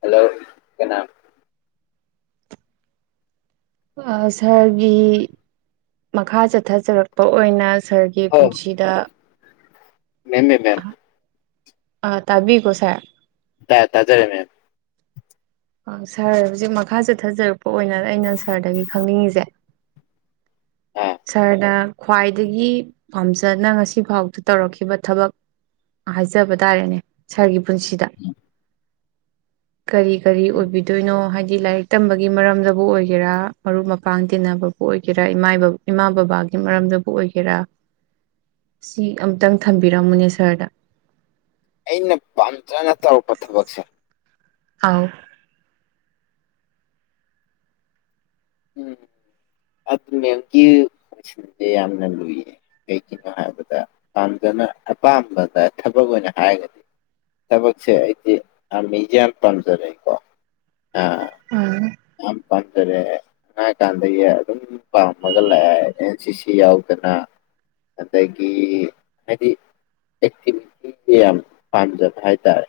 hello ꯀꯅꯥ ꯁꯥꯍꯔꯒꯤ ꯃꯈꯥ ꯆꯠꯊꯖꯔꯛꯄ ꯑꯣꯏꯅ ꯁꯥꯍꯔꯒꯤ ꯄꯨꯟꯁꯤꯗ ꯃꯦꯝꯃꯦ ꯃꯦꯝ ꯑ ꯇꯥꯕꯤꯀꯣꯁꯥꯏ ꯇ ꯇꯥꯖꯔꯦꯃꯦ ꯑ ꯁꯥꯔ ꯍꯧꯖꯤꯛ ꯃꯈꯥ ꯆꯠꯊꯖꯔꯛꯄ ꯑꯣꯏꯅ ꯑꯩꯅ ꯁꯥꯔꯗꯒꯤ ꯈꯪꯅꯤꯡꯉꯤꯁꯦ ꯑꯥ ꯁꯥꯔꯗꯥ ꯈ꯭ꯋꯥꯏꯗꯒꯤ ꯄꯥꯝꯖꯅ ꯉꯁꯤꯐꯥꯎꯗ ꯇꯧꯔꯛꯈꯤꯕ ꯊꯕꯛ ꯍꯥꯏꯖꯕ ꯇꯥꯔꯦꯅꯦ ꯁꯥꯔꯒꯤ ꯄꯨꯟꯁꯤꯗ ꯀꯔꯤ ꯀꯔꯤ ꯑꯣꯏꯕꯤꯗꯣꯏꯅꯣ ꯍꯥꯏ ꯁꯤ ꯂꯥꯏꯔꯤꯛ ꯇꯝꯕꯒꯤ ꯃꯔꯝꯗꯕꯨ ꯑꯣꯏꯒꯦꯔꯥ ꯃꯔꯨꯞ ꯃꯄꯥꯡ ꯇꯤꯟꯅꯕꯕꯨ ꯑꯣꯏꯒꯦꯔꯥ ꯏꯃꯥ ꯕꯕꯥꯒꯤ ꯃꯔꯝꯗꯕꯨ ꯑꯣꯏꯒꯦꯔꯥ ꯁꯤ ꯑꯃꯇꯪ ꯊꯝꯕꯤꯔꯝꯃꯨꯅꯦ ꯁꯍꯔꯗ ꯑꯩꯅ ꯄꯥꯝꯖꯅ ꯇꯧꯔꯛꯄ ꯊꯕꯛꯁꯦ ꯑꯥꯎ ꯎꯝ ꯑꯗꯨ ꯃꯦꯝꯒꯤ ꯀꯣꯏꯁꯟꯁꯦ ꯌꯥꯝꯅ ꯂꯨꯏꯌꯦ ꯀꯩꯒꯤꯅꯣ ꯍꯥꯏꯕꯗ ꯄꯥꯝꯖꯅ ꯑꯄꯥꯝꯕꯗ ꯊꯕꯛ ꯑꯣꯏꯅ ꯍꯥꯏꯔꯒꯗꯤ ꯊꯕꯛꯁꯦ ꯑꯩꯗꯤ ꯑꯥꯔꯃꯤꯁꯦ ꯌꯥꯝ ꯄꯥꯝꯖꯔꯩꯀꯣ ꯑ ꯎꯝ ꯑ ꯄꯗꯔꯦ ꯑꯉꯥꯡ ꯀꯥꯟꯗꯒꯤ ꯑꯗꯨꯝ ꯄꯥꯝꯃꯒ ꯂꯥꯛꯑꯦ ꯑꯦꯟ ꯁꯤ ꯁꯤ ꯌꯥꯎꯗꯅ ꯑꯗꯒꯤ ꯍꯥꯏꯗꯤ ꯑꯦꯛꯇꯤꯚꯤꯇꯤ ꯌꯥꯝ ꯄꯥꯝꯖꯕ ꯍꯥꯏꯇꯥꯔꯦ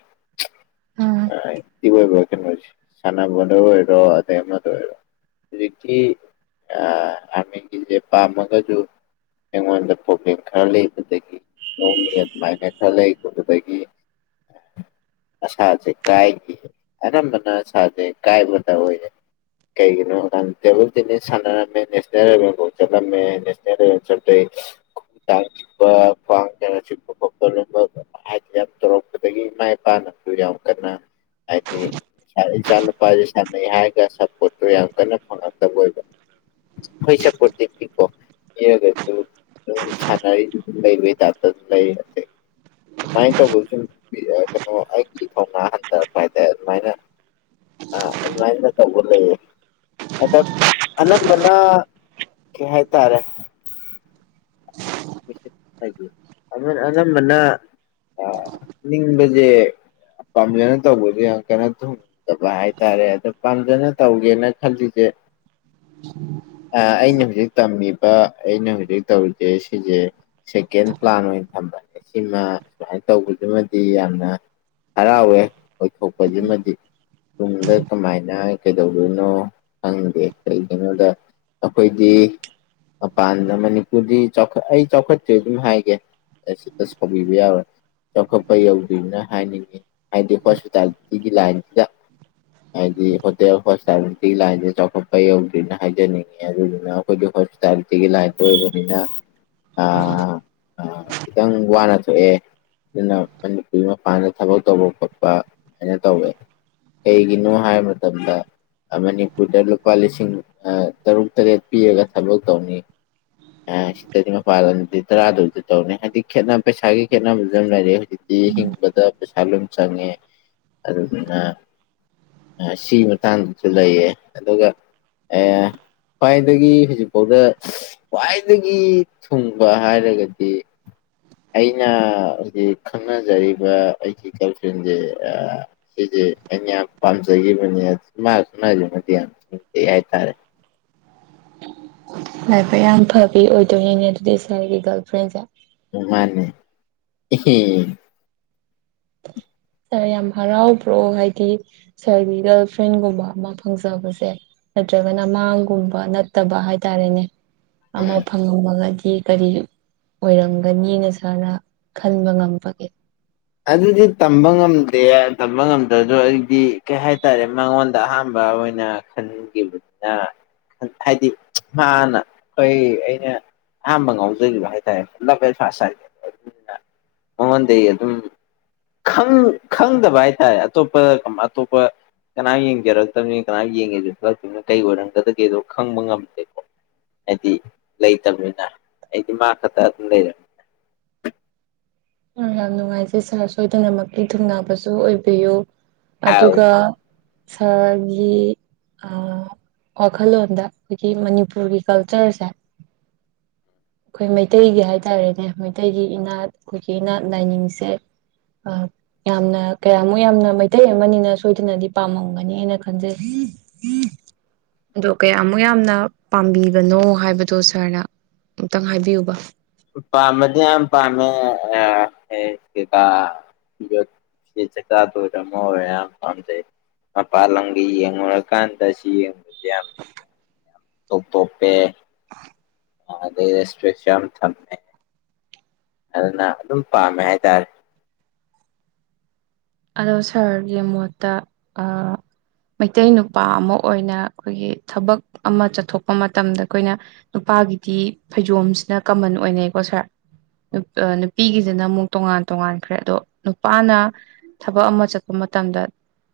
ꯎꯝ ꯑꯦꯛꯇꯤꯚ ꯑꯣꯏꯕ ꯀꯩꯅꯣꯁꯦ ꯁꯥꯟꯅꯕꯗ ꯑꯣꯏꯔꯣ ꯑꯗꯩ ꯑꯃꯗ ꯑꯣꯏꯔꯣ ꯍꯧꯖꯤꯛꯇꯤ ꯑꯥꯔꯃꯤꯒꯤꯁꯦ ꯄꯥꯝꯃꯒꯁꯨ ꯑꯩꯉꯣꯟꯗ ꯄ꯭ꯔꯣꯕ꯭ꯂꯦꯝ ꯈꯔ ꯂꯩꯕꯗꯒꯤ ꯅꯣꯡꯃꯤ ꯑꯗꯨꯃꯥꯏꯅ ꯈꯔ ꯂꯩꯕꯗꯒꯤ ꯑꯁꯥꯁꯦ ꯀꯥꯏꯈꯤ ꯑꯅꯝꯕꯅ ꯑꯁꯥꯁꯦ ꯀꯥꯏꯕꯇ ꯑꯣꯏꯔꯦ ꯀꯩꯒꯤꯅꯣ ꯇꯦꯕꯜ ꯇꯦꯅꯤꯁ ꯁꯥꯟꯅꯔꯝꯃꯦ ꯅꯦꯁꯅꯦꯜ ꯂꯦꯚꯦꯜꯐꯥꯎ ꯆꯠꯂꯝꯃꯦ ꯅꯦꯁꯅꯦꯜ ꯂꯦꯚꯦꯜ ꯆꯠꯄꯩ ꯈꯣꯡ ꯇꯥꯡ ꯆꯤꯛꯄ ꯈ꯭ꯋꯥꯡ ꯀꯩꯅꯣ ꯆꯤꯛꯄ ꯈꯣꯠꯄ ꯂꯕ ꯍꯥꯏꯗꯤ ꯌꯥꯝ ꯇꯧꯔꯛꯄꯗꯒꯤ ꯏꯃꯥ ꯏꯄꯥꯅꯁꯨ ꯌꯥꯝ ꯀꯟꯅ ꯍꯥꯏꯗꯤ ꯏꯆꯥ ꯅꯨꯨꯄꯥꯁꯤ ꯁꯥꯟꯅꯩ ꯍꯥꯏꯔꯒ ꯁꯞꯄꯣꯔꯠꯇꯨ ꯌꯥꯝ ꯀꯟꯅ ꯐꯪꯉꯛꯇꯕ ꯑꯣꯏꯕ ꯑꯩꯈꯣꯏ ꯁꯄꯣꯔꯠꯇꯤ ꯄꯤꯀꯣ ꯄꯤꯔꯒꯁꯨ ꯁꯥꯟꯅꯔꯤ ꯂꯩꯕꯒꯤ ꯇꯥꯏꯞꯇ ꯑꯗꯨꯝ ꯂꯩ ꯑꯗꯒꯤ ꯑꯗꯨꯃꯥꯏꯅ ꯇꯧꯕꯁꯨ ꯀꯩꯅꯣ ꯑꯩꯒꯤ ꯊꯧꯅꯥ ꯍꯟꯊꯔꯛꯄ ꯍꯥꯏꯇꯥꯔꯦ ꯑꯗꯨꯃꯥꯏꯅ ꯑꯗꯨꯃꯥꯏꯅ ꯇꯧꯕ ꯂꯩꯌꯦ ꯑꯗ ꯑꯅꯝꯕꯅ ꯀꯩ ꯍꯥꯏꯇꯥꯔꯦ ꯑꯅꯝꯕꯅ ꯅꯤꯡꯕꯁꯦ ꯄꯥꯝꯖꯅ ꯇꯧꯕꯁꯦ ꯌꯥꯝ ꯀꯟꯅ ꯊꯨꯡꯗꯕ ꯍꯥꯏꯇꯥꯔꯦ ꯑꯗꯣ ꯄꯥꯝꯖꯅ ꯇꯧꯒꯦꯅ ꯈꯜꯂꯤꯁꯦ ꯑ ꯑꯩꯅ ꯍꯧꯖꯤ ꯇꯅꯤ ꯑꯩꯅ ꯍꯧꯖꯤꯛ ꯇꯧꯔꯤꯁꯦ ꯁꯤꯁꯦ ꯁꯦꯀꯦꯟ ꯄ꯭ꯂꯥꯟ ꯑꯣꯏꯅ ꯊꯝꯕꯅꯦ ꯁꯤꯃ ꯁꯨꯃꯥꯏꯅ ꯇꯧꯕꯁꯤꯃꯗꯤ ꯌꯥꯝꯅ ꯍꯔꯥꯎꯋꯦ ꯑꯣꯏꯊꯣꯛꯄꯁꯤꯃꯗꯤ ꯇꯨꯡꯗ ꯀꯃꯥꯏꯅ ꯀꯩꯗꯧꯗꯣꯏꯅꯣ ꯈꯪꯗꯦ ꯀꯩꯒꯤꯅꯣꯗ ꯑꯩꯈꯣꯏꯗꯤ ꯃꯄꯥꯟꯗ ꯃꯅꯤꯄꯨꯔꯗꯤ ꯆꯥꯎꯈꯠ ꯑꯩ ꯆꯥꯎꯈꯠꯇꯦ ꯑꯗꯨꯝ ꯍꯥꯏꯒꯦ ꯁꯤꯇ ꯁꯥꯎꯕꯤꯕ ꯌꯥꯔꯣꯏ ꯆꯥꯎꯈꯠꯄ ꯌꯧꯗ꯭ꯣꯏꯅ ꯍꯥꯏꯅꯤꯡꯉꯤ ꯍꯥꯏꯗꯤ ꯍꯣꯁꯄꯤꯇꯥꯂꯤꯇꯤꯒꯤ ꯂꯥꯏꯟꯁꯤꯗ ꯍꯥꯏꯗꯤ ꯍꯣꯇꯦꯜ ꯍꯣꯁꯄꯤꯇꯥꯂꯤꯇꯤꯒꯤ ꯂꯥꯏꯟꯁꯤꯗ ꯆꯥꯎꯈꯠꯄ ꯌꯧꯗ꯭ꯔꯤꯅ ꯍꯥꯏꯖꯅꯤꯡꯉꯤ ꯑꯗꯨꯗꯨꯅ ꯑꯩꯈꯣꯏꯒꯤ ꯍꯣꯁꯄꯤꯇꯥꯂꯤꯇꯤꯒꯤ ꯂꯥꯏꯟꯗ ꯑꯣꯏꯕꯅꯤꯅ ꯑꯥ ꯈꯤꯇꯪ ꯋꯥꯅ ꯊꯣꯛꯑꯦ ꯑꯗꯨꯅ ꯃꯅꯤꯄꯨꯔꯤ ꯃꯄꯥꯟꯗ ꯊꯕꯛ ꯇꯧꯕ ꯈꯣꯠꯄ ꯍꯥꯏꯅ ꯇꯧꯋꯦ ꯀꯩꯒꯤꯅꯣ ꯍꯥꯏꯕ ꯃꯇꯝꯗ ꯃꯅꯤꯄꯨꯔꯗ ꯂꯨꯄꯥ ꯂꯤꯁꯤꯡ ꯇꯔꯨꯛ ꯇꯔꯦꯠ ꯄꯤꯔꯒ ꯊꯕꯛ ꯇꯧꯅꯤ ꯑꯗꯤ ꯃꯄꯥꯜꯗꯗꯤ ꯇꯔꯥꯗꯧꯗꯤ ꯇꯧꯅꯤ ꯍꯥꯏꯗꯤ ꯈꯦꯠꯅꯕ ꯄꯩꯁꯥꯒꯤ ꯈꯦꯠꯅꯕꯁꯨ ꯑꯗꯨꯝ ꯂꯩꯔꯦ ꯗꯤ ꯍꯤꯡꯕꯗ ꯄꯩꯁꯥ ꯑꯗꯨ ꯆꯪꯉꯦ ꯑꯗꯨꯝꯅ ꯁꯤꯒꯤ ꯃꯇꯥꯡꯗꯁꯨ ꯂꯩꯌꯦ ꯑꯗꯨꯒ ꯈ꯭ꯋꯥꯏꯗꯒꯤ ꯍꯧꯖꯤꯛꯐꯥꯎꯗ ꯈ꯭ꯋꯥꯏꯗꯒꯤ ꯊꯨꯡꯕ ꯍꯥꯏꯔꯒꯗꯤ ꯑꯩꯅ ꯍꯧꯖꯤꯛ ꯈꯪꯅꯖꯔꯤꯕ ꯑꯩꯒꯤ ꯀꯔꯐꯦꯟꯁꯦ ꯁꯤꯁꯦ ꯑꯩꯅ ꯌꯥꯝ ꯄꯥꯝꯖꯈꯤꯕꯅꯦ ꯃꯥ ꯁꯅꯁꯤꯃꯗꯤ ꯌꯥꯝ ꯊꯨꯡꯖꯩ ꯍꯥꯏꯇꯥꯔꯦ ꯂꯥꯏꯐ ꯌꯥꯝ ꯐꯕꯤ ꯑꯣꯏꯗꯣꯏꯅꯤꯅꯦ ꯑꯗꯨꯗꯤ ꯁꯔꯒꯤ ꯒꯥꯔꯜ ꯐ꯭ꯔꯦꯟꯁꯦ ꯃꯥꯅꯦ ꯁꯥꯔ ꯌꯥꯝ ꯍꯔꯥꯎꯕ꯭ꯔꯣ ꯍꯥꯏꯗꯤ ꯁꯥꯔꯒꯤ ꯒꯔꯜ ꯐ꯭ꯔꯦꯟꯒꯨꯝꯕ ꯑꯃ ꯐꯪꯖꯕꯁꯦ ꯅꯠꯇ꯭ꯔꯒꯅ ꯃꯥꯡꯒꯨꯝꯕ ꯅꯠꯇꯕ ꯍꯥꯏꯇꯥꯔꯦꯅꯦ ꯑꯃ ꯐꯪꯉꯝꯃꯒꯗꯤ ꯁꯤ ꯀꯔꯤ ꯑꯣꯏꯔꯝꯒꯅꯤꯅ ꯁꯥꯔꯅ ꯈꯟꯕ ꯉꯝꯕꯒꯦ ꯑꯗꯨꯗꯤ ꯇꯝꯕ ꯉꯝꯗꯦ ꯇꯝꯕ ꯉꯝꯗ꯭ꯔꯗ ꯑꯩꯗꯤ ꯀꯩ ꯍꯥꯏꯇꯥꯔꯦ ꯃꯉꯣꯟꯗ ꯑꯍꯥꯝꯕ ꯑꯣꯏꯅ ꯈꯟꯈꯤꯕꯅꯤꯅ ꯍꯥꯏꯗꯤ ꯃꯥꯅ ꯑꯩꯈꯣꯏ ꯑꯩꯅ ꯑꯍꯝꯕ ꯉꯥꯎꯖꯈꯤꯕ ꯍꯥꯏ ꯇꯥꯔꯦ ꯂꯞ ꯑꯦꯟ ꯐꯥꯁ ꯍꯥꯏ ꯑꯗꯨꯅ ꯃꯉꯣꯟꯗꯒꯤ ꯑꯗꯨꯝ ꯈꯪꯗꯕ ꯍꯥꯏ ꯇꯔꯦ ꯑꯇꯣꯞꯄ ꯑꯇꯣꯞꯄ ꯀꯅꯥꯝ ꯌꯦꯡꯖꯔꯛꯇꯕꯅꯤꯅ ꯀꯅꯥꯝ ꯌꯦꯡꯒꯦ ꯈꯂꯛꯇꯅꯤꯅꯣ ꯀꯩ ꯑꯣꯏꯔꯝꯒꯗꯒꯦꯗꯣ ꯈꯪꯕ ꯉꯝꯗꯦꯀꯣ ꯍꯥꯏꯗꯤ ꯂꯩꯇꯕꯅꯤꯅ ꯑꯩꯗꯤ ꯃꯥ ꯈꯛꯇ ꯑꯗꯨꯝ ꯂꯩꯔꯝꯃꯤ ꯌꯥꯝ ꯅꯨꯡꯉꯥꯏꯖꯩ ꯁꯥꯔ ꯁꯣꯏꯗꯅꯃꯛꯀꯤ ꯊꯨꯡꯅꯥꯕꯁꯨ ꯑꯣꯏꯕꯤꯌꯨ ꯑꯥꯎ ꯑꯗꯨꯒ ꯁꯍꯔꯒꯤ ꯋꯥꯈꯜꯂꯣꯟꯗ ꯑꯩꯈꯣꯏꯒꯤ ꯃꯅꯤꯄꯨꯔꯒꯤ ꯀꯜꯆꯔꯁꯦ ꯑꯩꯈꯣꯏ ꯃꯩꯇꯩꯒꯤ ꯍꯥꯏꯇꯥꯔꯦꯅꯦ ꯃꯩꯇꯩꯒꯤ ꯏꯅꯥꯠ ꯑꯩꯈꯣꯏꯒꯤꯅꯥꯠ ꯂꯥꯏꯅꯤꯡꯁꯦ ꯌꯥꯝꯅ ꯀꯌꯥꯃꯨꯛ ꯌꯥꯝꯅ ꯃꯩꯇꯩ ꯑꯃꯅꯤꯅ ꯁꯣꯏꯗꯅꯗꯤ ꯄꯥꯝꯃꯝꯒꯅꯤꯅ ꯈꯟꯖꯩ ꯑꯗꯣ ꯀꯌꯥꯃꯨꯛ ꯌꯥꯝꯅ ꯄꯥꯝꯕꯤꯕꯅꯣ ꯍꯥꯏꯕꯗꯣ ꯁꯥꯔꯅ ꯑꯃꯨꯛꯇꯪ ꯍꯥꯏꯕꯤꯌꯨꯕ ꯄꯥꯝꯕꯗꯤ ꯌꯥꯝ ꯄꯥꯝꯃꯦ ꯀꯩꯀꯥ ꯌꯣ ꯆꯆꯥ ꯊꯨꯔ ꯑꯃ ꯑꯣꯏꯔꯦ ꯌꯥꯝ ꯄꯥꯝꯖꯩ ꯃꯄꯥꯜ ꯂꯝꯒꯤ ꯌꯦꯡꯉꯨꯔꯀꯥꯟꯗ ꯁꯤ ꯌꯦꯡꯕꯗꯤ ꯌꯥꯝꯥꯝꯖ ꯇꯣꯞ ꯇꯣꯞꯄꯦ ꯑꯗꯩ ꯔꯦꯁꯇ꯭ꯔꯤꯛꯁꯟ ꯊꯝꯃꯦ ꯑꯗꯨꯅ ꯑꯗꯨꯝ ꯄꯥꯝꯃꯦ ꯍꯥꯏꯇꯥꯔꯦ ꯑꯗꯣ ꯁꯥꯔꯒꯤ ꯃꯣꯠꯇ ꯃꯩꯇꯩ ꯅꯨꯄꯥ ꯑꯃ ꯑꯣꯏꯅ ꯑꯩꯈꯣꯏꯒꯤ ꯊꯕꯛ ꯑꯃ ꯆꯠꯊꯣꯛꯄ ꯃꯇꯝꯗ ꯑꯩꯈꯣꯏꯅ ꯅꯨꯄꯥꯒꯤꯗꯤ ꯐꯩꯖꯣꯝꯁꯤꯅ ꯀꯃꯟ ꯑꯣꯏꯅꯩꯀꯣ ꯁꯥꯔ ꯅꯨꯄꯤꯒꯤꯁꯤꯅ ꯑꯃꯨꯛ ꯇꯣꯉꯥꯟ ꯇꯣꯉꯥꯟꯈ꯭ꯔꯦ ꯑꯗꯣ ꯅꯨꯄꯥꯅ ꯊꯕꯛ ꯑꯃ ꯆꯠꯄ ꯃꯇꯝꯗ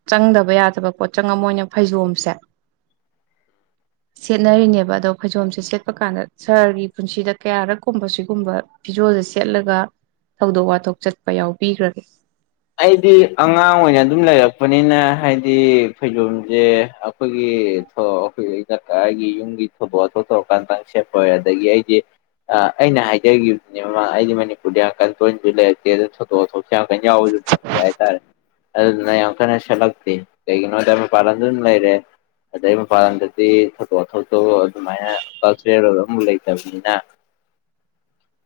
ꯆꯪꯗꯕ ꯌꯥꯗꯕ ꯄꯣꯠꯆꯪ ꯑꯃ ꯑꯣꯏꯅ ꯐꯩꯖꯣꯝꯁꯦ ꯁꯦꯠꯅꯔꯤꯅꯦꯕ ꯑꯗꯣ ꯐꯩꯖꯣꯝꯁꯦ ꯁꯦꯠꯄ ꯀꯥꯟꯗ ꯁꯍꯔꯒꯤ ꯄꯨꯟꯁꯤꯗ ꯀꯌꯥꯔꯛꯀꯨꯝꯕ ꯁꯤꯒꯨꯝꯕ ꯐꯤꯖꯣꯜꯁꯦ ꯁꯦꯠꯂꯒ ꯊꯧꯗꯣꯛ ꯋꯥꯊꯣꯛ ꯆꯠꯄ ꯌꯥꯎꯕꯤꯈ꯭ꯔꯒꯦ ꯑꯩꯗꯤ ꯑꯉꯥꯡ ꯑꯣꯏꯅ ꯑꯗꯨꯝ ꯂꯩꯔꯛꯄꯅꯤꯅ ꯍꯥꯏꯗꯤ ꯐꯩꯖꯣꯝꯁꯦ ꯑꯩꯈꯣꯏꯒꯤ ꯑꯩꯈꯣꯏꯀ ꯑꯩꯒꯤ ꯌꯨꯝꯒꯤ ꯊꯧꯗꯣꯛ ꯋꯥꯊꯣꯛ ꯇꯧꯔꯀꯥꯟꯗꯪ ꯁꯦꯠꯄꯋ ꯑꯗꯒꯤ ꯑꯩꯗꯤ ꯑꯩꯅ ꯍꯥꯏꯖꯈꯤꯕꯗꯨꯅꯦ ꯃꯃꯥꯡ ꯑꯩꯗꯤ ꯃꯅꯤꯄꯨꯔꯗ ꯌꯥꯝꯀꯟ ꯇꯣꯏꯁꯨ ꯂꯩꯔꯛꯇꯦ ꯑꯗꯨꯗ ꯊꯧꯗꯣꯛ ꯋꯥꯊꯣꯛꯁꯨ ꯌꯥꯝꯀꯟ ꯌꯥꯎꯕꯁꯨ ꯐꯠꯇꯦ ꯍꯥꯏꯇꯥꯔꯦ ꯑꯗꯨꯗꯨꯅ ꯌꯥꯝ ꯀꯟꯅ ꯁꯦꯠꯂꯛꯇꯦ ꯀꯩꯒꯤꯅꯣ ꯍꯥꯏꯗ ꯃꯄꯥꯟꯗ ꯑꯗꯨꯝ ꯂꯩꯔꯦ ꯑꯗꯩ ꯃꯄꯥꯟꯂꯗꯗꯤ ꯊꯧꯗꯣꯛ ꯋꯥꯊꯇꯣꯛ ꯑꯗꯨꯃꯥꯏꯅ ꯀꯜꯆꯔꯦꯜ ꯑꯣꯏ ꯑꯃ ꯂꯩꯇꯕꯅꯤꯅ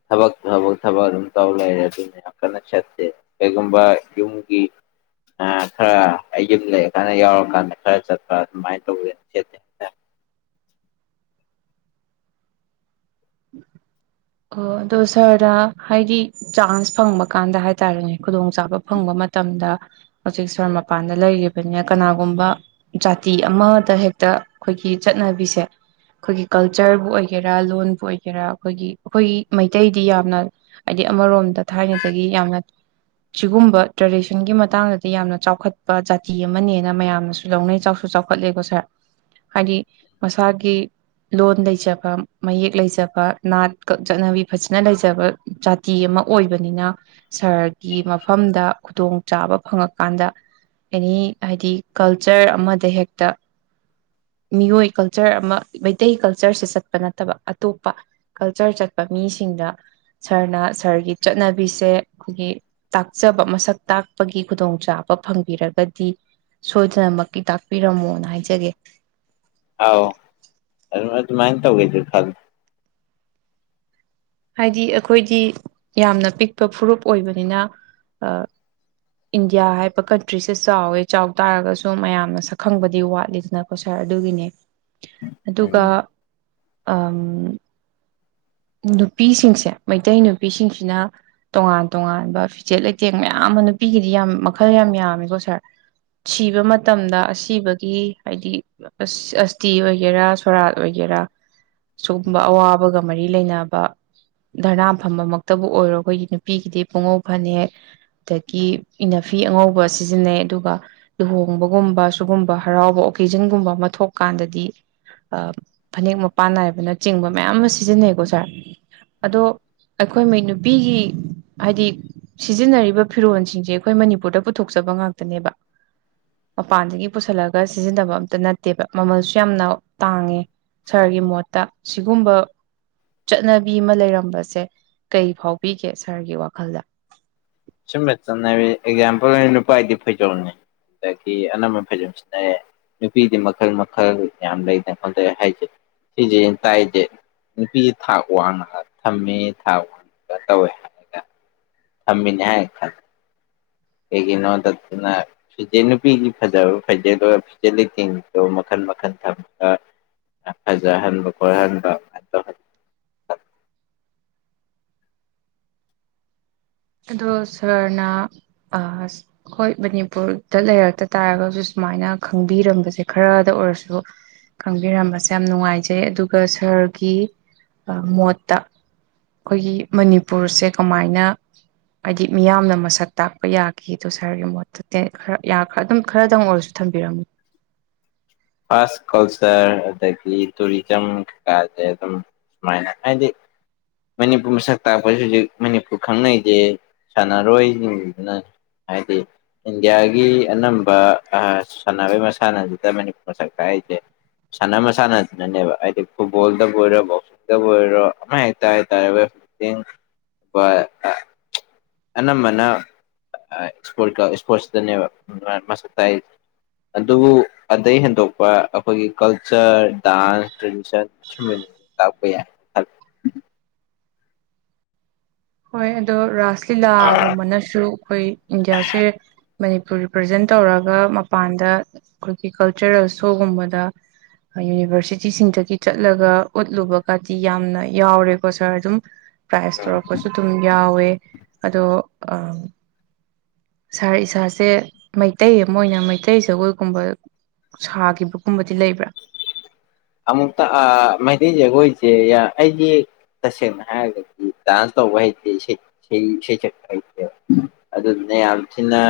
ꯊꯕꯛ ꯊꯕꯛ ꯊꯕꯛ ꯑꯗꯨꯝ ꯇꯧ ꯂꯩꯔꯦ ꯑꯗꯨꯅ ꯌꯥꯝ ꯀꯟꯅ ꯁꯠꯇꯦ ꯀꯩꯒꯨꯝꯕ ꯌꯨꯝꯒꯤ ꯈꯔ ꯑꯩ ꯌꯨꯝ ꯂꯩ ꯀꯥꯟꯗ ꯌꯥꯎꯔꯀꯥꯟꯗ ꯈꯔ ꯆꯠꯄ ꯑꯗꯨꯃꯥꯏꯅ ꯇꯧꯋꯦꯅ ꯁꯦꯠꯅꯩ ꯍꯥꯏꯇꯥꯔꯦ ꯑꯣ ꯑꯗꯣ ꯁꯔꯗ ꯍꯥꯏꯗꯤ ꯆꯥꯟꯁ ꯐꯪꯕ ꯀꯥꯟꯗ ꯍꯥꯏꯇꯥꯔꯦꯅꯦ ꯈꯨꯗꯣꯡ ꯆꯥꯕ ꯐꯪꯕ ꯃꯇꯝꯗ ꯍꯧꯖꯤꯛ ꯁ꯭ꯋꯥꯏ ꯃꯄꯥꯟꯗ ꯂꯩꯔꯤꯕꯅꯤꯅ ꯀꯅꯥꯒꯨꯝꯕ ꯖꯥꯇꯤ ꯑꯃꯗ ꯍꯦꯛꯇ ꯑꯩꯈꯣꯏꯒꯤ ꯆꯠꯅꯕꯤꯁꯦ ꯑꯩꯈꯣꯏꯒꯤ ꯀꯜꯆꯔꯕꯨ ꯑꯣꯏꯒꯦꯔꯥ ꯂꯣꯟꯕꯨ ꯑꯣꯏꯒꯦꯔꯥ ꯑꯩꯈꯣꯏꯒꯤ ꯑꯩꯈꯣꯏꯒꯤ ꯃꯩꯇꯩꯗꯤ ꯌꯥꯝꯅ ꯍꯥꯏꯗꯤ ꯑꯃꯔꯣꯝꯗ ꯊꯥꯏꯅꯗꯒꯤ ꯌꯥꯝꯅ ꯁꯤꯒꯨꯝꯕ ꯇ꯭ꯔꯦꯗꯤꯁꯟꯒꯤ ꯃꯇꯥꯡꯗꯗꯤ ꯌꯥꯝꯅ ꯆꯥꯎꯈꯠꯄ ꯖꯥꯇꯤ ꯑꯃꯅꯦꯅ ꯃꯌꯥꯝꯅꯁꯨ ꯂꯧꯅꯩ ꯆꯥꯎꯁꯨ ꯆꯥꯎꯈꯠꯂꯦꯀꯣ ꯁꯥꯔ ꯍꯥꯏꯗꯤ ꯃꯁꯥꯒꯤ ꯂꯣꯟ ꯂꯩꯖꯕ ꯃꯌꯦꯛ ꯂꯩꯖꯕ ꯅꯥꯠ ꯆꯠꯅꯕꯤ ꯐꯖꯅ ꯂꯩꯖꯕ ꯖꯥꯇꯤ ꯑꯃ ꯑꯣꯏꯕꯅꯤꯅ ꯁꯍꯔꯒꯤ ꯃꯐꯝꯗ ꯈꯨꯗꯣꯡ ꯆꯥꯕ ꯐꯪꯉꯛꯀꯥꯟꯗ ꯑꯦꯅꯤ ꯍꯥꯏꯗꯤ ꯀꯜꯆꯔ ꯑꯃꯗ ꯍꯦꯛꯇ ꯃꯤꯑꯣꯏ ꯀꯜꯆꯔ ꯑꯃ ꯃꯩꯇꯩ ꯀꯜꯆꯔꯁꯦ ꯆꯠꯄ ꯅꯠꯇꯕ ꯑꯇꯣꯞꯄ ꯑꯛꯆꯔ ꯆꯠꯄ ꯃꯤꯁꯤꯡꯗ ꯁꯥꯔꯅ ꯁꯥꯔꯒꯤ ꯆꯠꯅꯕꯤꯁꯦ ꯑꯩꯈꯣꯏꯒꯤ ꯇꯥꯛꯆꯕ ꯃꯁꯛ ꯇꯥꯛꯄꯒꯤ ꯈꯨꯗꯣꯡꯆꯥꯕ ꯐꯪꯕꯤꯔꯒꯗꯤ ꯁꯣꯏꯗꯅꯃꯛꯀꯤ ꯇꯥꯛꯄꯤꯔꯝꯃꯣꯅ ꯍꯥꯏꯖꯒꯦ ꯑꯥꯎ ꯑꯗꯨ ꯑꯗꯨꯃꯥꯏꯅ ꯇꯧꯒꯦꯁ ꯈꯜ ꯍꯥꯏꯗꯤ ꯑꯩꯈꯣꯏꯗꯤ ꯌꯥꯝꯅ ꯄꯤꯛꯄ ꯐꯨꯔꯨꯞ ꯑꯣꯏꯕꯅꯤꯅ ꯏꯟꯗꯤꯌꯥ ꯍꯥꯏꯕ ꯀꯟꯇ꯭ꯔꯤꯁꯦ ꯆꯥꯎꯋꯦ ꯆꯥꯎ ꯇꯥꯔꯒꯁꯨ ꯃꯌꯥꯝꯅ ꯁꯛꯈꯪꯕꯗꯤ ꯋꯥꯠꯂꯤꯗꯅꯀꯣ ꯁꯥꯔ ꯑꯗꯨꯒꯤꯅꯦ ꯎꯝ ꯑꯗꯨꯒ ꯅꯨꯄꯤꯁꯤꯡꯁꯦ ꯃꯩꯇꯩ ꯅꯨꯄꯤꯁꯤꯡꯁꯤꯅ ꯇꯣꯉꯥꯟ ꯇꯣꯉꯥꯟꯕ ꯐꯤꯖꯦꯠ ꯂꯩꯇꯦꯡ ꯃꯌꯥꯝ ꯑꯃ ꯅꯨꯄꯤꯒꯤꯗꯤ ꯌꯥꯝ ꯃꯈꯜ ꯌꯥꯝ ꯌꯥꯝꯃꯤꯀꯣ ꯁꯥꯔ ꯁꯤꯕ ꯃꯇꯝꯗ ꯑꯁꯤꯕꯒꯤ ꯍꯥꯏꯗꯤ ꯑꯁ ꯑꯁꯇꯤ ꯑꯣꯏꯒꯦꯔꯥ ꯁꯣꯔꯥꯠ ꯑꯣꯏꯒꯦꯔꯥ ꯁꯒꯨꯝꯕ ꯑꯋꯥꯕꯒ ꯃꯔꯤ ꯂꯩꯅꯕ ꯙꯔꯅꯥ ꯐꯝꯕꯃꯛꯇꯕꯨ ꯑꯣꯏꯔꯣ ꯑꯩꯈꯣꯏꯒꯤ ꯅꯨꯄꯤꯒꯤꯗꯤ ꯄꯨꯡꯉꯧ ꯐꯅꯦꯛ ꯑꯗꯒꯤ ꯏꯅꯥꯐꯤ ꯑꯉꯧꯕ ꯁꯤꯖꯤꯟꯅꯩ ꯑꯗꯨꯒ ꯂꯨꯍꯣꯡꯕꯒꯨꯝꯕ ꯁꯨꯒꯨꯝꯕ ꯍꯔꯥꯎꯕ ꯑꯣꯀꯦꯖꯟꯒꯨꯝꯕ ꯑꯃ ꯊꯣꯛꯀꯥꯟꯗꯗꯤ ꯐꯅꯦꯛ ꯃꯄꯥꯟ ꯅꯥꯏꯕꯅꯆꯤꯡꯕ ꯃꯌꯥꯝ ꯑꯃ ꯁꯤꯖꯤꯟꯅꯩꯀꯣ ꯁꯥꯔ ꯑꯗꯣ ꯑꯩꯈꯣꯏꯩ ꯅꯨꯄꯤꯒꯤ ꯍꯥꯏꯗꯤ ꯁꯤꯖꯤꯟꯅꯔꯤꯕ ꯐꯤꯔꯣꯜꯁꯤꯡꯁꯦ ꯑꯩꯈꯣꯏ ꯃꯅꯤꯄꯨꯔꯗ ꯄꯨꯊꯣꯛꯆꯕ ꯉꯥꯛꯇꯅꯦꯕ ꯃꯄꯥꯟꯗꯒꯤ ꯄꯨꯁꯤꯜꯂꯒ ꯁꯤꯖꯤꯟꯅꯕ ꯑꯝꯇ ꯅꯠꯇꯦꯕ ꯃꯃꯜꯁꯨ ꯌꯥꯝꯅ ꯇꯥꯡꯉꯦ ꯁꯍꯔꯒꯤ ꯃꯣꯠꯇ ꯁꯤꯒꯨꯝꯕ ꯆꯠꯅ ꯂꯩꯔꯁꯦ ꯀꯔꯤ ꯐꯥꯎꯕꯤꯒꯦ ꯁꯥꯔꯒꯤ ꯋꯥꯈꯜꯗ ꯁꯅ ꯆꯠꯅꯕꯤ ꯑꯦꯛꯖꯥꯝꯄꯜ ꯑꯣꯏꯅ ꯅꯨꯄꯥꯗꯤ ꯐꯩꯖꯣꯝꯅꯤ ꯑꯗꯒꯤ ꯑꯅꯝꯕꯟ ꯐꯩꯖꯣꯝ ꯁꯤꯅꯔꯦ ꯅꯨꯄꯤꯗꯤ ꯃꯈꯜ ꯃꯈꯜ ꯌꯥꯝ ꯂꯩꯗꯅ ꯈꯣꯗ ꯍꯥꯏꯁꯦ ꯁꯤꯁꯦꯩꯅ ꯇꯥꯏꯁꯦ ꯅꯨꯄꯤ ꯊꯥꯛ ꯋꯥꯡꯉꯒ ꯊꯝꯃꯤ ꯊꯥꯛ ꯋꯥꯡꯉꯒ ꯇꯧꯋꯦ ꯍꯥꯏꯔꯒ ꯊꯃꯤ ꯌꯥ ꯈ ꯀꯩꯒꯤꯅꯣꯗꯠꯇꯅ ꯐꯤꯆꯦ ꯅꯨꯄꯤꯒꯤ ꯐꯖꯕ ꯐꯖꯦꯗꯨ ꯐꯤꯖꯦ ꯂꯤꯇꯤꯡꯗꯣ ꯃꯈꯜ ꯃꯈꯜ ꯊꯝꯒ ꯐꯖꯍꯟꯕ ꯈꯣꯠꯍꯟꯕ ꯑꯗꯨꯃꯥꯏꯅ ꯇꯧꯍꯜꯂꯤ ꯑꯗꯣ ꯁꯥꯔꯅ ꯑꯩꯣꯏ ꯃꯅꯤꯄꯨꯔꯗ ꯂꯩꯔꯛꯇ ꯇꯥꯔꯒꯁꯨ ꯁꯨꯃꯥꯏꯅ ꯈꯪꯕꯤꯔꯝꯕꯁꯦ ꯈꯔꯗ ꯑꯣꯏꯔꯁꯨ ꯈꯪꯕꯤꯔꯝꯕꯁꯦ ꯌꯥꯝ ꯅꯨꯡꯉꯥꯏꯖꯩ ꯑꯗꯨꯒ ꯁꯔꯒꯤ ꯃꯣꯠꯇ ꯑꯩꯈꯣꯏꯒꯤ ꯃꯅꯤꯄꯨꯔꯁꯦ ꯀꯃꯥꯏꯅ ꯍꯥꯏꯗꯤ ꯃꯤꯌꯥꯝꯅ ꯃꯁꯛ ꯇꯥꯛꯄ ꯌꯥꯈꯤꯗꯣ ꯁꯥꯔꯒꯤ ꯃꯣꯠꯇ ꯈꯔꯔ ꯑꯗꯨꯝ ꯈꯔꯗꯪ ꯑꯣꯏꯔꯁꯨ ꯊꯝꯕꯤꯔꯝꯃ ꯐꯥꯔꯁ ꯀꯜꯆꯔ ꯑꯗꯒꯤ ꯇꯨꯔꯤꯖꯝ ꯀꯩꯀꯥꯁꯦ ꯑꯗꯨꯝ ꯁꯨꯃꯥꯏꯅ ꯍꯥꯏꯗꯤ ꯃꯅꯤꯄꯨꯔ ꯃꯁꯛ ꯇꯥꯛꯄꯁꯤ ꯍꯧꯖꯤꯛ ꯃꯅꯤꯄꯨꯔ ꯈꯪꯅꯩꯁꯦ ꯁꯥꯟꯅꯔꯣꯏꯁꯤꯡꯗꯨꯅ ꯍꯥꯏꯗꯤ ꯏꯟꯗꯤꯌꯥꯒꯤ ꯑꯅꯝꯕ ꯁꯥꯟꯅꯔꯣꯏ ꯃꯁꯥꯟꯅꯁꯤꯗ ꯃꯅꯤꯄꯨꯔ ꯃꯁꯛ ꯇꯥꯛꯏꯁꯦ ꯁꯥꯟꯅ ꯃꯁꯥꯟꯅꯗꯨꯅꯅꯦꯕ ꯍꯥꯏꯗꯤ ꯐꯨꯠꯕꯣꯜꯗꯕꯨ ꯑꯣꯏꯔꯣ ꯕꯣꯛꯁꯤꯡꯗꯕꯨ ꯑꯣꯏꯔꯣ ꯑꯃ ꯍ ꯇꯇꯥꯔꯦ ꯋꯦꯠ ꯂꯤꯐꯇꯤꯡ ꯑꯅꯝꯕꯅ ꯏꯁꯄꯣꯔꯠꯁꯇꯅꯦꯕ ꯃꯁꯛ ꯇꯥꯛꯏꯁ ꯑꯗꯨꯕꯨ ꯑꯗꯩ ꯍꯦꯟꯗꯣꯛꯄ ꯑꯩꯈꯣꯏꯒꯤ ꯀꯜꯆꯔ ꯗꯥꯟꯁ ꯇ꯭ꯔꯦꯗꯤꯁꯟ ꯁꯨꯝ ꯇꯥꯛꯄ ꯌꯥꯏ ꯈꯂ ꯍꯣꯏ ꯑꯗꯣ ꯔꯥꯁ ꯂꯤꯂꯥꯒꯨꯝꯕꯅꯁꯨ ꯑꯩꯈꯣꯏ ꯏꯟꯗꯤꯌꯥꯁꯦ ꯃꯅꯤꯄꯨꯔ ꯔꯤꯄ꯭ꯔꯖꯦꯟ ꯇꯧꯔꯒ ꯃꯄꯥꯟꯗ ꯑꯩꯈꯣꯏꯒꯤ ꯀꯜꯆꯔꯦꯜ ꯁꯣꯒꯨꯝꯕꯗ ꯌꯨꯅꯤꯚꯔꯁꯤꯇꯤꯁꯤꯡꯗꯒꯤ ꯆꯠꯂꯒ ꯎꯠꯂꯨꯕꯒꯗꯤ ꯌꯥꯝꯅ ꯌꯥꯎꯔꯦꯀꯣ ꯁꯥꯔ ꯑꯗꯨꯝ ꯄꯥꯏ ꯁꯇꯔ ꯁꯨꯝ ꯌꯥ ꯌꯥꯥꯎꯋꯦ ꯑꯗꯣ ꯁꯥꯔ ꯏꯁꯥꯁꯦ ꯃꯩꯇꯩ ꯑꯃ ꯑꯣꯏꯅ ꯃꯩꯇꯩ ꯖꯒꯣꯏꯒꯨꯝꯕ ꯁꯥꯈꯤꯕꯒꯨꯝꯕꯗꯤ ꯂꯩꯕ꯭ꯔꯥ ꯑꯃꯨꯛꯇ ꯃꯩꯇꯩ ꯖꯒꯣꯏꯁꯦ ꯑꯩꯁꯦ ꯇꯁꯦꯡꯅ ꯍꯥꯏꯔꯒꯗꯤ ꯗꯥꯟꯁ ꯇꯧꯕ ꯍꯩꯇꯦ ꯁꯩꯁꯛꯄ ꯍꯩꯇꯦꯕ ꯑꯗꯨꯗꯨꯅ ꯌꯥꯝ ꯊꯤꯅ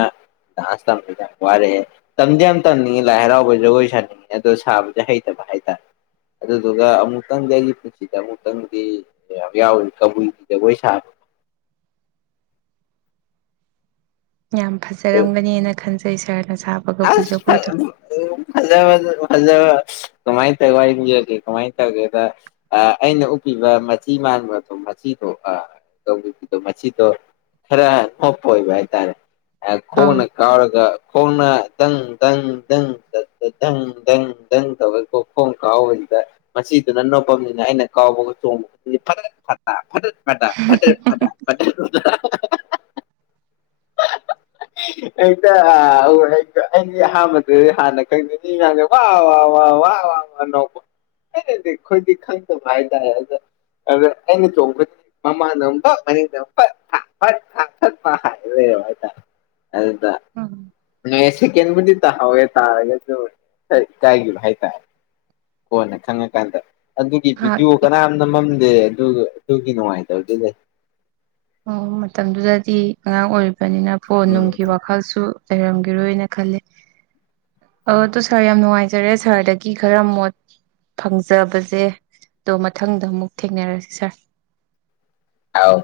ꯗꯥꯟꯁ ꯇꯝꯕꯁꯦ ꯌꯥꯝ ꯋꯥꯔꯛꯑꯦ ꯇꯝꯗꯤ ꯌꯥꯝ ꯇꯝꯅꯤꯡꯉꯦ ꯂꯥꯏ ꯍꯔꯥꯎꯕ ꯖꯒꯣꯏ ꯁꯥꯅꯤꯡꯉꯦ ꯑꯗꯣ ꯁꯥꯕꯁꯦ ꯍꯩꯇꯕ ꯍꯥꯏꯇꯥꯔꯦ ꯑꯗꯨꯗꯨꯒ ꯑꯃꯨꯛꯇꯪꯗꯤ ꯑꯩꯒꯤ ꯄꯨꯟꯁꯤꯗ ꯑꯃꯨꯛꯇꯪꯗꯤ ꯌꯥꯎꯔꯤ ꯀꯕꯨꯏꯒꯤ ꯖꯒꯣꯏ ꯁꯥꯕ ꯌꯥꯝ ꯐꯖꯔꯝꯒꯅꯦꯅ ꯈꯟꯖꯩ ꯁ ꯁꯔ ꯑꯁ ꯐ ꯐꯖ ꯐꯖꯕ ꯀꯃꯥꯏꯅ ꯇꯧ ꯋꯥꯔꯤ ꯌꯦꯡꯕꯤꯔꯒꯦ ꯀꯃꯥꯏꯅ ꯇꯧꯒꯦꯗ ꯑꯩꯅ ꯎꯞꯄꯤꯕ ꯃꯆꯤ ꯃꯥꯟꯕꯗꯣ ꯃꯆꯤꯗꯣ ꯇꯧꯕꯤꯗꯣ ꯃꯆꯤꯗꯣ ꯈꯔ ꯅꯣꯞꯄ ꯑꯣꯏꯕ ꯍꯥꯏꯇꯥꯔꯦ ꯈꯣꯡꯅ ꯑꯥꯎ ꯀꯥꯎꯔꯒ ꯀꯣꯡꯅ ꯗꯪ ꯗꯪ ꯗꯪ ꯗꯪ ꯪ ꯗꯪ ꯇꯧꯔꯀ ꯈꯣꯡ ꯀꯥꯎꯕꯁꯤꯗ ꯃꯁꯤꯗꯨꯅ ꯅꯣꯄꯝꯅꯤꯅ ꯑꯩꯅ ꯀꯥꯎꯕꯒ ꯆꯣꯡꯕ ꯐ ꯐ ꯐꯇꯠ ꯐ ꯐꯇꯦꯠꯇꯦ [unintelligible] [unintelligible] ꯑꯩꯅ ꯑꯩꯗꯤ ꯑꯍꯥꯟꯕꯗ ꯍꯥꯟꯅ ꯈꯪꯗꯅꯤ ꯉꯥꯡꯗꯦ ꯋꯥ ꯅꯧꯕ ꯑꯩꯅꯗꯤ ꯑꯩꯈꯣꯏꯗꯤ ꯈꯪꯗꯕ ꯍꯥꯏꯇꯥꯔꯦ ꯑꯗ ꯑꯗ ꯑꯩꯅ ꯆꯣꯡꯕꯗꯤ ꯃꯃꯥꯗ ꯑꯃꯨꯛ ꯐ ꯃꯅꯤꯡꯗ ꯑꯃꯨꯛ ꯐꯠ ꯐꯠ ꯊ ꯐꯠ ꯍꯥꯏ ꯂꯩ ꯍꯥꯏꯇꯥꯔꯦ ꯑꯗꯨꯗ ꯁꯦꯀꯦꯟꯕꯨꯗꯤ ꯇꯥꯍꯧꯋꯦ ꯇꯥꯔꯒꯁꯨ ꯏꯀꯥꯏꯈꯤꯕ ꯍꯥꯏꯇꯥꯔꯦ ꯀꯣꯅꯦ ꯈꯪꯉꯀꯥꯟꯗ ꯑꯗꯨꯒꯤ ꯉꯍꯥꯛ ꯚꯤꯗꯤꯑꯣ ꯀꯅꯥꯝꯅ ꯃꯝꯗꯦ ꯇ ꯇꯨ ꯀꯅꯣꯉꯥꯏ ꯇꯧ ꯇꯗꯦ ꯂꯩ ꯑꯣ ꯃꯇꯝꯗꯨꯗꯗꯤ ꯑꯉꯥꯡ ꯑꯣꯏꯔꯤꯕ ꯑꯗꯨꯕꯅꯤꯅ ꯐꯣꯟ ꯅꯨꯡꯒꯤ ꯎꯝ ꯋꯥꯈꯜꯁꯨ ꯂꯩꯔꯝꯒꯔꯣꯏꯅ ꯈꯜꯂꯦ ꯑꯗꯣ ꯁꯥꯔ ꯌꯥꯝ ꯅꯨꯡꯉꯥꯏꯖꯔꯦ ꯁꯥꯔꯗꯒꯤ ꯈꯔ ꯃꯣꯠ ꯐꯪꯖꯕꯁꯦ ꯑꯗꯣ ꯃꯊꯪꯗ ꯑꯃꯨꯛ ꯊꯦꯡꯅꯔꯁꯤ ꯁꯥꯔ ꯑꯥꯎ